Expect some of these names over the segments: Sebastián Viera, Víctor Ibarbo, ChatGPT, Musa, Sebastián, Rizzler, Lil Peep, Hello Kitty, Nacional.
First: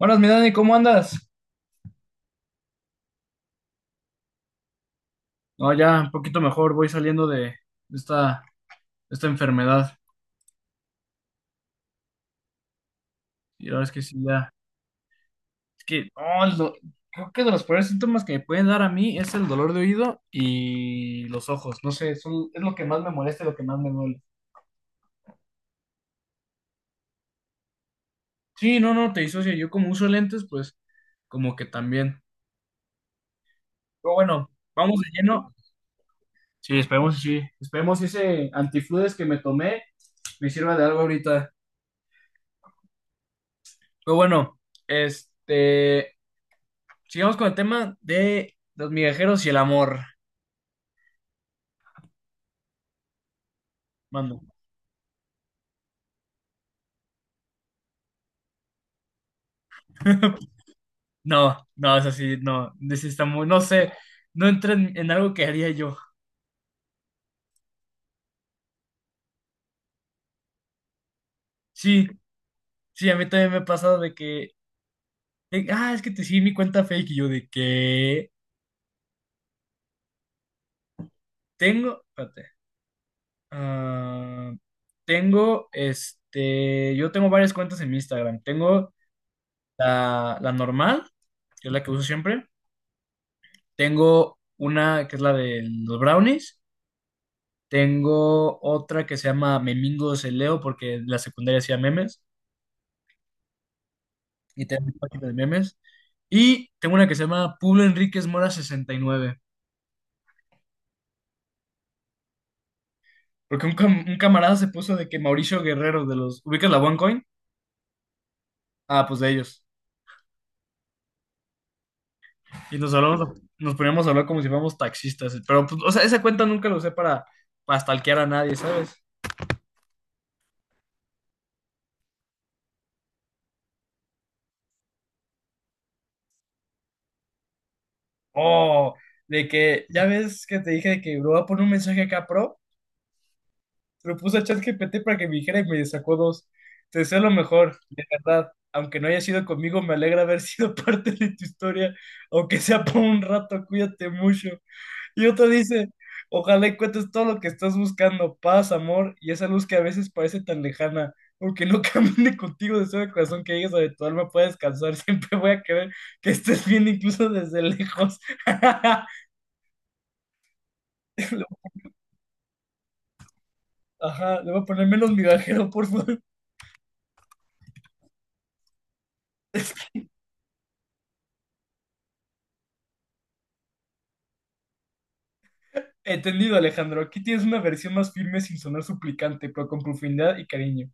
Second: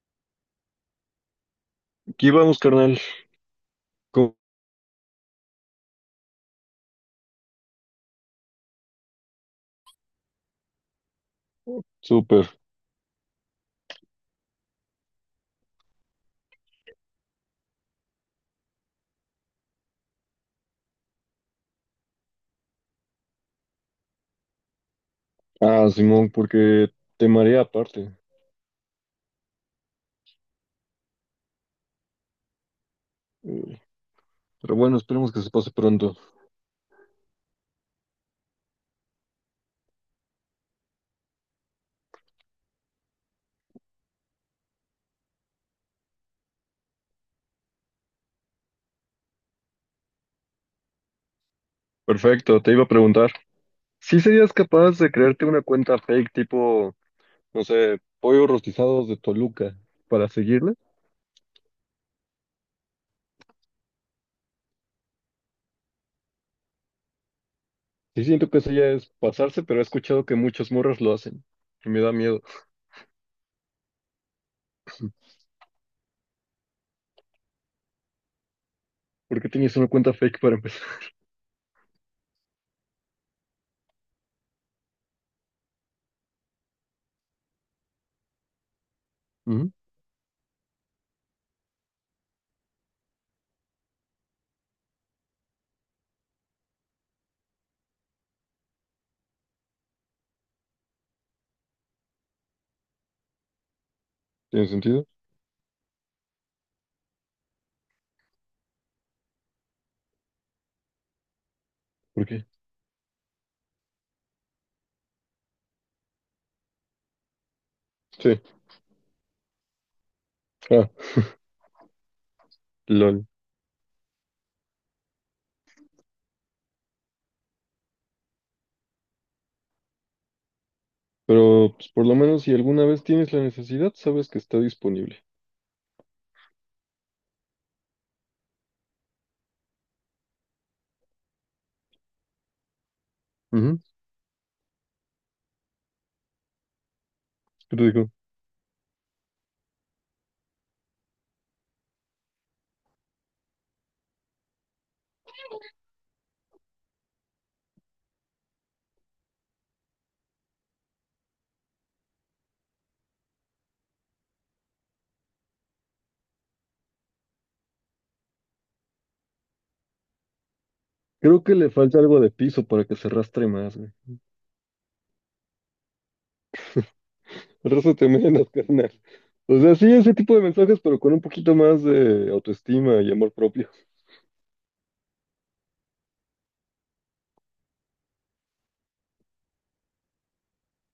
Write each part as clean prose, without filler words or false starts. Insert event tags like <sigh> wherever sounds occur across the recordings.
Buenas, mi Dani, ¿cómo andas? Aquí vamos, carnal. Co- No, ya un poquito mejor, voy saliendo de esta, esta enfermedad. súper. Y la verdad es que sí, ya. Es que, no, creo que de los peores síntomas que me pueden dar a mí es el dolor de oído y los ojos. No sé, es lo que más me molesta y lo que más me duele. Ah, Simón, porque te marea aparte. Sí, no, no, te disocia. Yo como uso lentes, pues como que también. Eh, Pero bueno, Pero bueno, vamos de esperemos que se lleno. pase pronto. Sí. Esperemos que ese antifludes que me tomé me sirva de algo ahorita. Pero bueno, este. Sigamos con el tema de los migajeros y el amor. Perfecto, te iba a preguntar. ¿Sí Mando. serías capaz de crearte una cuenta fake tipo, no sé, pollo rostizados de Toluca para <laughs> seguirle? No, no, es así, no. This está muy, no sé, no entra en algo que haría yo. Sí siento que eso ya es pasarse, pero he escuchado que muchas morras lo hacen. Y me Sí, da miedo. sí, a mí también me ha pasado de que, es que te sigue mi cuenta fake y yo de que ¿Por qué tienes una cuenta fake para empezar? <laughs> Espérate, ah, yo tengo varias cuentas en mi Instagram. Tengo Ujú. la normal, que es la que uso siempre. Tengo una que es la de los brownies. Tengo otra que se llama Memingos el Leo, porque en la secundaria hacía memes y ¿Tiene tengo mi sentido? página de memes. Y tengo una que se llama Pablo Enríquez Mora 69, ¿Por qué? porque un camarada se puso de que Mauricio Guerrero de los... ¿Ubicas la OneCoin? Sí. Ah, pues de ellos. Ah, Y nos lol. hablamos, nos poníamos a hablar como si fuéramos taxistas. Pero, pues, o sea, esa cuenta nunca la usé para stalkear a nadie, ¿sabes? Pero pues, por lo menos si alguna vez tienes la necesidad, sabes que está disponible. Oh, de que, ya ves que te dije de que, bro, voy a poner un mensaje acá, pro. Lo puse a ChatGPT para que me dijera y me sacó dos. Te deseo lo mejor, Pero de digo, verdad. Aunque no haya sido conmigo, me alegra haber <laughs> sido parte de tu historia, aunque sea por un rato, cuídate mucho. Y otro dice, ojalá encuentres todo lo que estás buscando, paz, amor y esa luz que a veces parece tan lejana. Aunque no <laughs> camine contigo, deseo de corazón que llegues a donde tu alma pueda descansar. <laughs> Siempre voy a querer que estés bien, incluso desde lejos. <laughs> creo que le falta algo de piso para que se arrastre más, güey. Ajá, le voy a poner menos migajero, por favor. Arrástrate menos, <laughs> carnal. O sea, sí, <laughs> ese tipo de mensajes, pero con un poquito más de autoestima y amor propio. Entendido, Alejandro. Aquí tienes una versión más firme sin sonar suplicante, pero con profundidad y cariño.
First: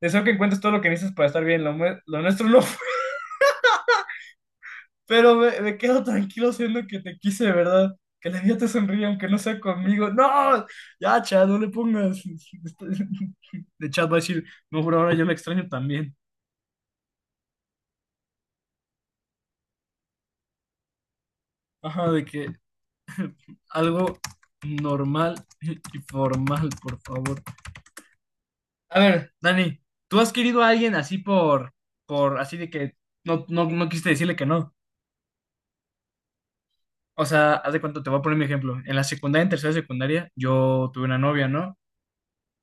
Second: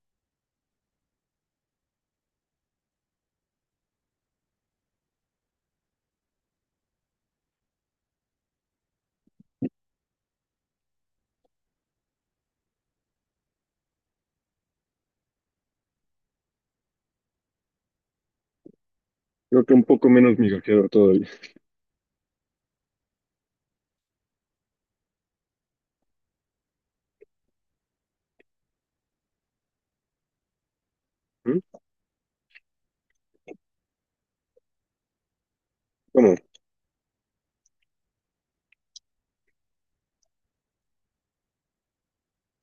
Deseo que encuentres todo lo que necesitas para estar bien. Lo nuestro no fue. <laughs> Pero me quedo tranquilo siendo que te quise de verdad. Que la vida te sonríe aunque no sea conmigo. ¡No! Ya, Chad, no le pongas. <laughs> De Chad va a decir, no, por ahora yo la extraño también. Creo que un poco menos migajero todavía. Ajá, de que algo normal y formal, por favor. A ver, Dani, ¿tú has querido a alguien así ¿Mm? Así de que no, no, no quisiste decirle que no? ¿Cómo? O sea, haz de cuenta, te voy a poner mi ejemplo. En la secundaria, en tercera secundaria, yo tuve una novia, ¿no?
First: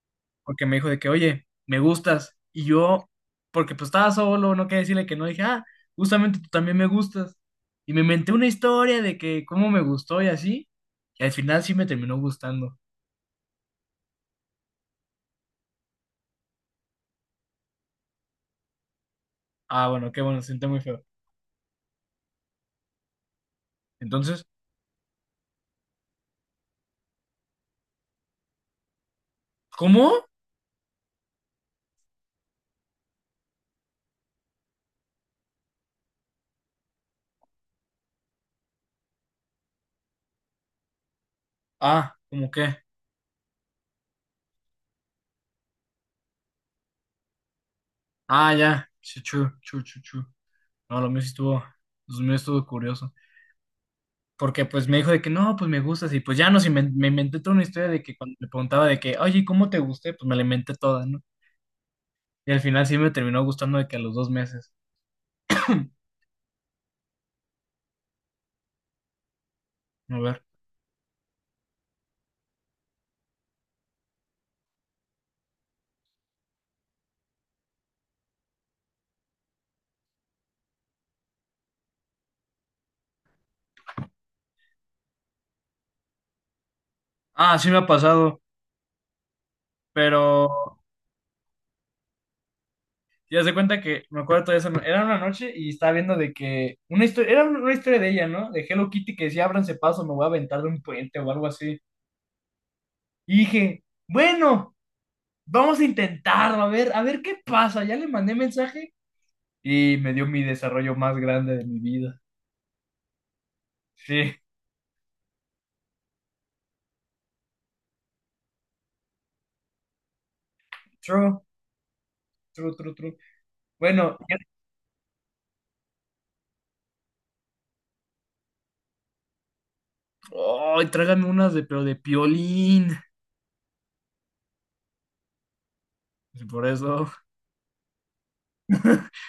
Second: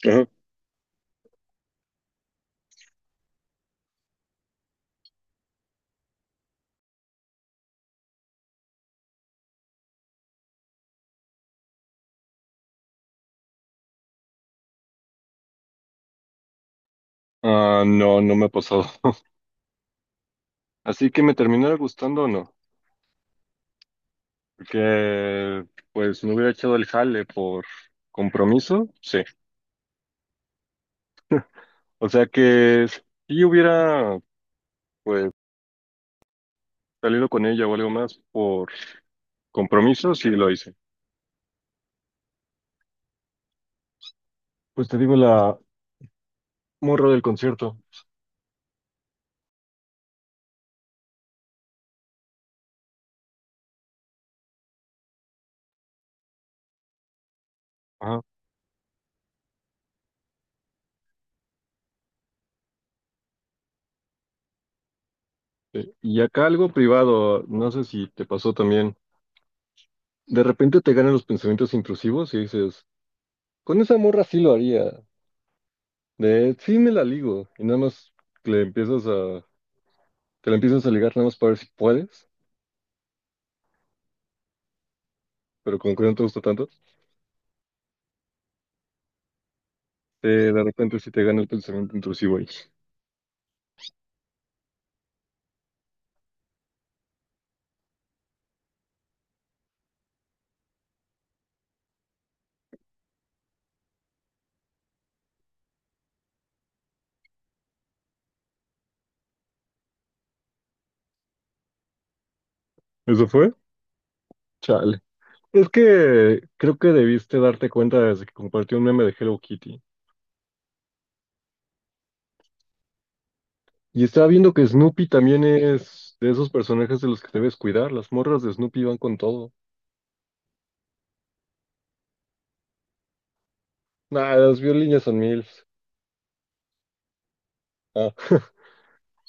Ajá. Porque me dijo de que, oye, me gustas. Y yo, porque pues estaba solo, no quería decirle que no, dije, ah, justamente tú también me gustas. Y me inventé una historia de que cómo me gustó y así. Y al final sí me terminó gustando. Ah, no, no me ha pasado. <laughs> Ah, bueno, qué bueno, se siente muy feo. Así que me terminara gustando o no. Entonces, Porque, pues, me hubiera echado el jale por compromiso, sí. ¿cómo? O sea que si yo hubiera, pues, salido con ella o algo más por compromiso, sí lo hice. Ah, ¿cómo qué? Pues te digo la, muy raro el concierto. Ah, ya. Chu, chu, chu, chu, chu. No, lo mío sí estuvo, lo mío estuvo curioso. Porque pues me dijo de que no, pues me gustas y pues ya me inventé toda una historia de que Ajá. cuando me preguntaba de que, oye, ¿cómo te gusté? Pues me la inventé toda, ¿no? Y al final sí me terminó gustando de que a los 2 meses. Y acá algo privado, no sé si te pasó también. A ver. De repente te ganan los pensamientos intrusivos y dices, con esa morra sí lo haría. De sí me la ligo. Y nada más le empiezas a, te la empiezas a ligar nada más para ver si puedes, pero como que no te gusta tanto, Ah, sí me ha pasado, pero de repente sí te gana el pensamiento intrusivo ahí. ya se cuenta que me acuerdo toda esa, era una noche y estaba viendo de que una historia, era una historia de ella, ¿no? De Hello Kitty que decía, ábranse paso, me voy a aventar de un puente o algo así. Y dije, bueno, vamos a intentarlo, a ver qué pasa. Ya le mandé mensaje. Y me dio mi desarrollo más grande de mi vida. ¿Eso fue? Sí, Chale. Es que creo que debiste darte cuenta desde que compartí un meme de Hello Kitty. true, true, true, true. Y Bueno, estaba viendo que Snoopy también es de esos personajes de los que debes cuidar. Las morras de Snoopy van con todo. ay, tráigame unas de, pero de piolín. Nah, las violinas son MILFs. Y por eso, Ah, <laughs>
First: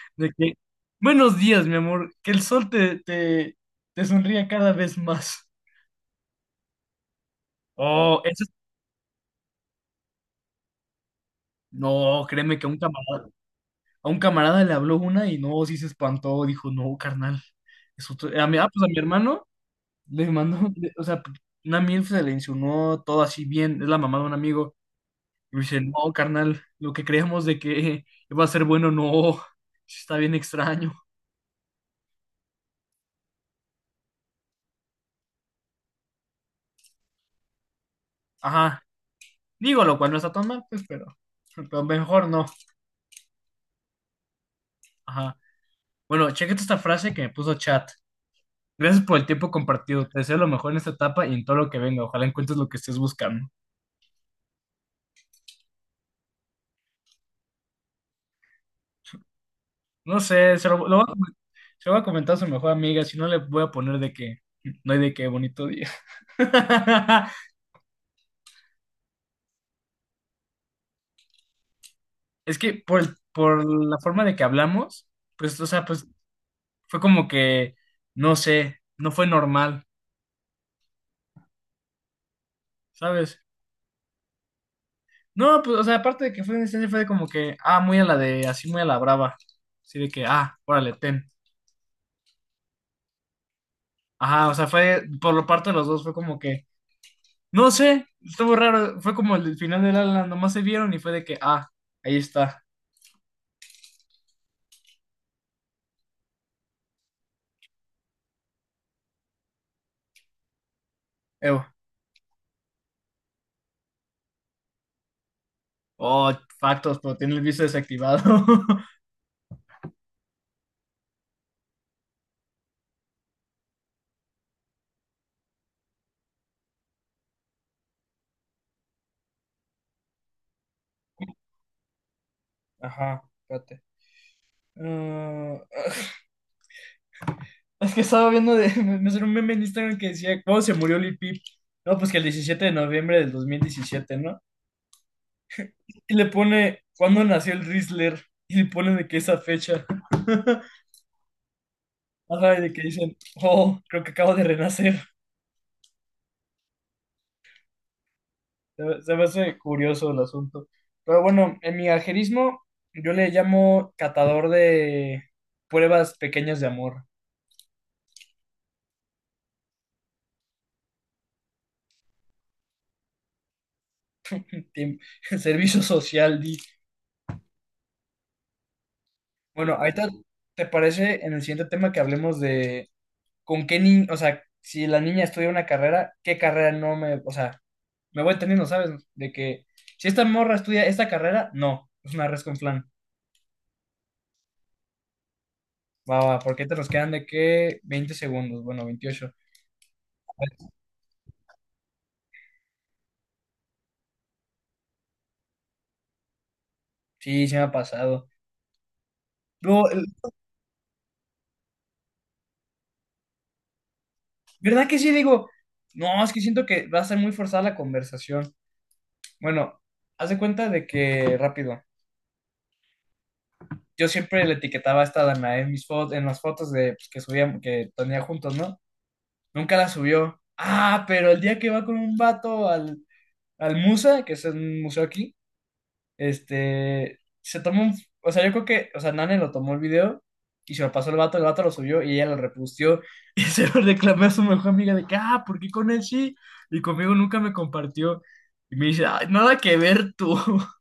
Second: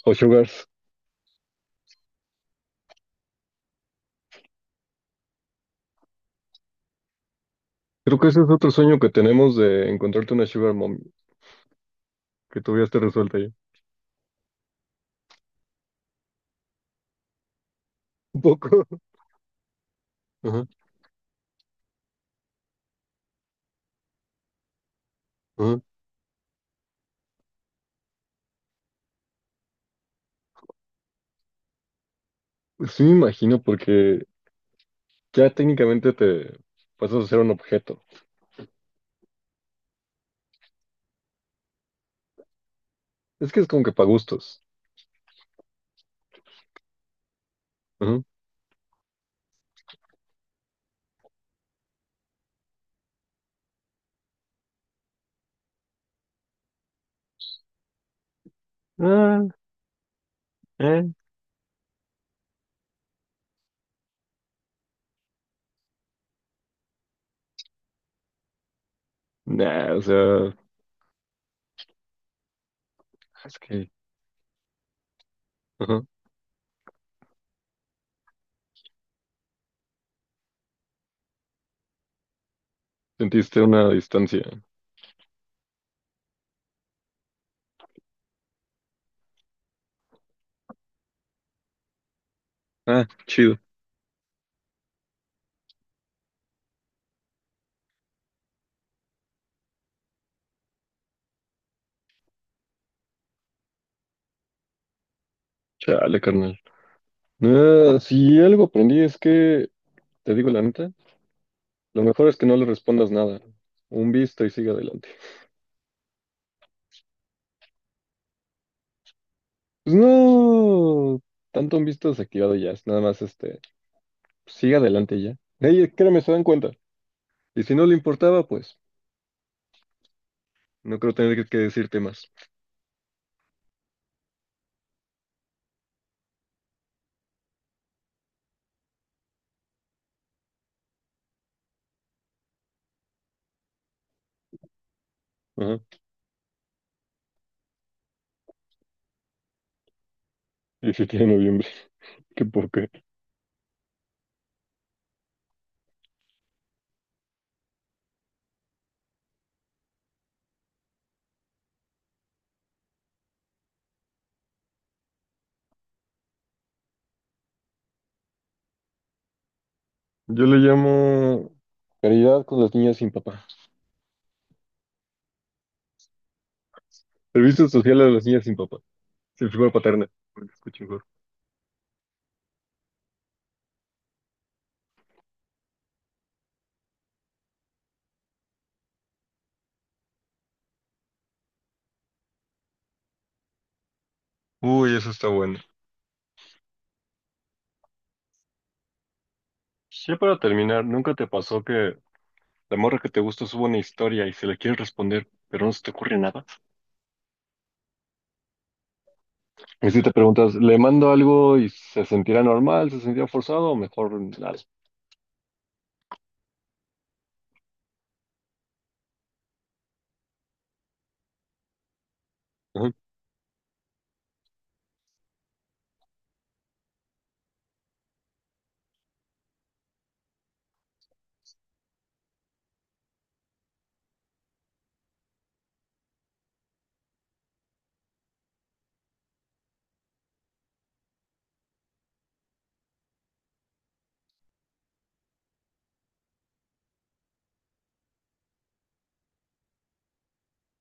o de que, Sugars. buenos días, mi amor, que el sol te sonría cada vez más. Creo Oh, que ese eso, es otro sueño que tenemos de encontrarte una Sugar Mommy, no, créeme que que a un todavía esté camarada, resuelta ya. a un camarada le habló una y no, sí se espantó, dijo, no, carnal. Es otro- Un a mi, ah, poco. pues a mi <laughs> hermano Ajá, o sea, una milf se le insinuó todo así bien, es la mamá de un amigo. Y ajá. dice, no, carnal, lo que creíamos de que <laughs> iba a ser bueno, no, está bien extraño. Pues sí me imagino, porque ya técnicamente te pasas a ser un objeto. Ajá, digo, lo cual no está tan mal, pues, pero mejor no. Es que es como que para gustos. Ajá. Bueno, chequete esta frase que me puso chat. Ajá. Gracias por el tiempo compartido. Te deseo lo mejor en esta etapa y en todo lo que venga. Ojalá encuentres lo que estés buscando. <laughs> Ah, No sé, eh. Se lo voy a comentar a su mejor amiga, si no le voy a poner de que no hay de qué bonito día. <laughs> Nah, o sea, Es que es por que... la forma de que hablamos, pues, o sea, Ajá. pues fue como que, no sé, no fue normal, ¿sabes? Sentiste una distancia. No, pues, o sea, aparte de que fue una instancia, fue de como que, muy a la de, así muy a la brava. Así de que, órale, ten. Ah, chido. Ajá, o sea, fue, por la parte de los dos, fue como que, no sé, estuvo raro. Fue como el final del ala, nomás se vieron y fue de que, ahí está, Chale, carnal. Ah, si algo aprendí es que, te digo la neta, Evo. lo mejor es que no le respondas nada. Un visto y sigue adelante. Oh, factos, pero tiene el visto desactivado. <laughs> Pues no, tanto un visto desactivado ya, es nada más este, sigue adelante ya. Ey, créeme, se dan cuenta. Y si no le importaba, pues no creo tener que, decirte más. Ajá, espérate. Ah, <laughs> es que estaba viendo de, <laughs> me salió un meme en Instagram que decía, ¿cuándo se murió Lil Peep? No, pues que el 17 de noviembre del 2017, ¿no? Ajá. Y le pone, ¿cuándo nació el Rizzler? Y le pone de que esa fecha. Y si tiene noviembre, <laughs> qué Ajá, y de que poca. dicen, oh, creo que acabo de renacer. Se me hace curioso el asunto. Pero bueno, en mi ajerismo, yo le llamo catador de pruebas pequeñas de amor. Yo le llamo caridad con las niñas sin papá. Tiem- <laughs> Servicio social, di. Servicio social a las niñas sin papá. Sin figura Bueno, ahorita, paterna. Porque ¿te escucho mejor. parece en el siguiente tema que hablemos de con qué niño, o sea, si la niña estudia una carrera, qué carrera no me, o sea, me voy entendiendo, ¿sabes? De que si esta morra estudia esta carrera, no, es una res con flan. Uy, eso está bueno. Va, va, porque te nos quedan de qué 20 segundos, bueno, 28. Ya para terminar, ¿nunca te pasó que la morra que te gustó sube una historia y se le quiere responder, pero no se te ocurre nada? Sí, se me ha pasado. Luego, Y si te preguntas, ¿le mando algo y se sentirá normal, se sentirá forzado o mejor nada? ¿verdad que sí? Digo, no, es que siento que va a ser muy forzada la conversación. Bueno, haz de cuenta de que, rápido, Ajá. yo siempre le etiquetaba a esta Danae en mis fotos, en las fotos de, pues, que subíamos, que tenía juntos, ¿no? Nunca la subió. Ah, pero el día que va con un vato al Musa, que es un museo aquí, se toma un... O sea, yo creo que, o sea, Nane lo tomó el video y se lo pasó el vato lo subió y ella lo repustió y <laughs> se lo reclamé a su mejor amiga de que, ¿por qué con él sí? Y conmigo nunca me compartió. Y me dice, "Ay, nada que ver tú. <laughs>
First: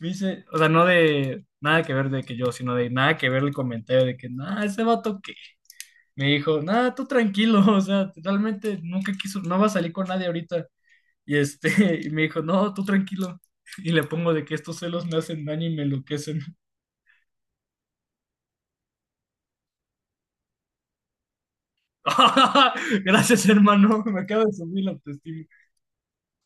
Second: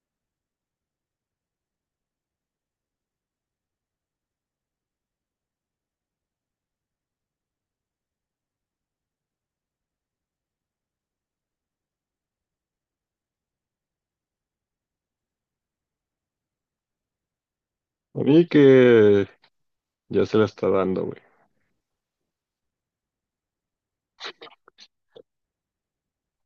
Me dice, o sea, no de nada que ver de que yo, sino de nada que ver el comentario de que, nada, ese vato me dijo, nada, tú tranquilo, <laughs> o sea, realmente nunca quiso, no va a salir con nadie ahorita. <laughs> Y me dijo, no, tú tranquilo. Y le pongo de que estos celos me hacen daño y me enloquecen. A mí que ya se la está dando, güey. <laughs> Gracias, hermano, me acaba de subir la autoestima.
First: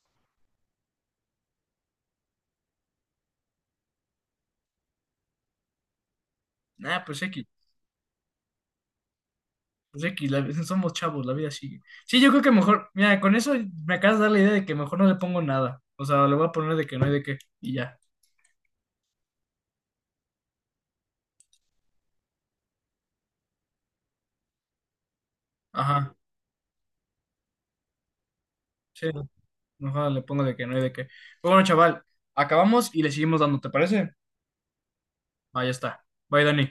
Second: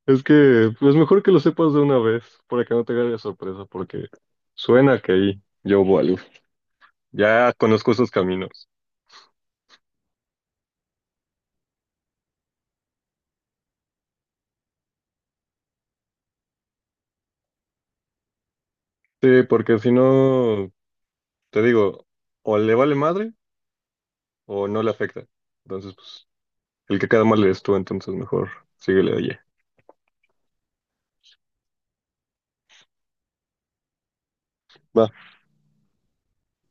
Es que es mejor que lo sepas de una vez para que no te agarre de sorpresa, porque suena que ahí yo hubo algo. Nah, Ya conozco esos caminos. pues X, somos chavos, la vida sigue. Sí, yo creo que mejor, mira, con eso me acabas de dar la idea de que mejor no le pongo nada. O sea, le voy a poner de que no hay de qué y ya. Sí, porque si no, te digo, o le vale madre o no le afecta. Entonces, Ajá, pues, el que queda mal eres tú, entonces mejor sí, síguele, oye. mejor le pongo de que no hay de qué. Pero bueno, chaval, acabamos y le seguimos dando, ¿te parece? Va. Ahí está. Bye, Dani.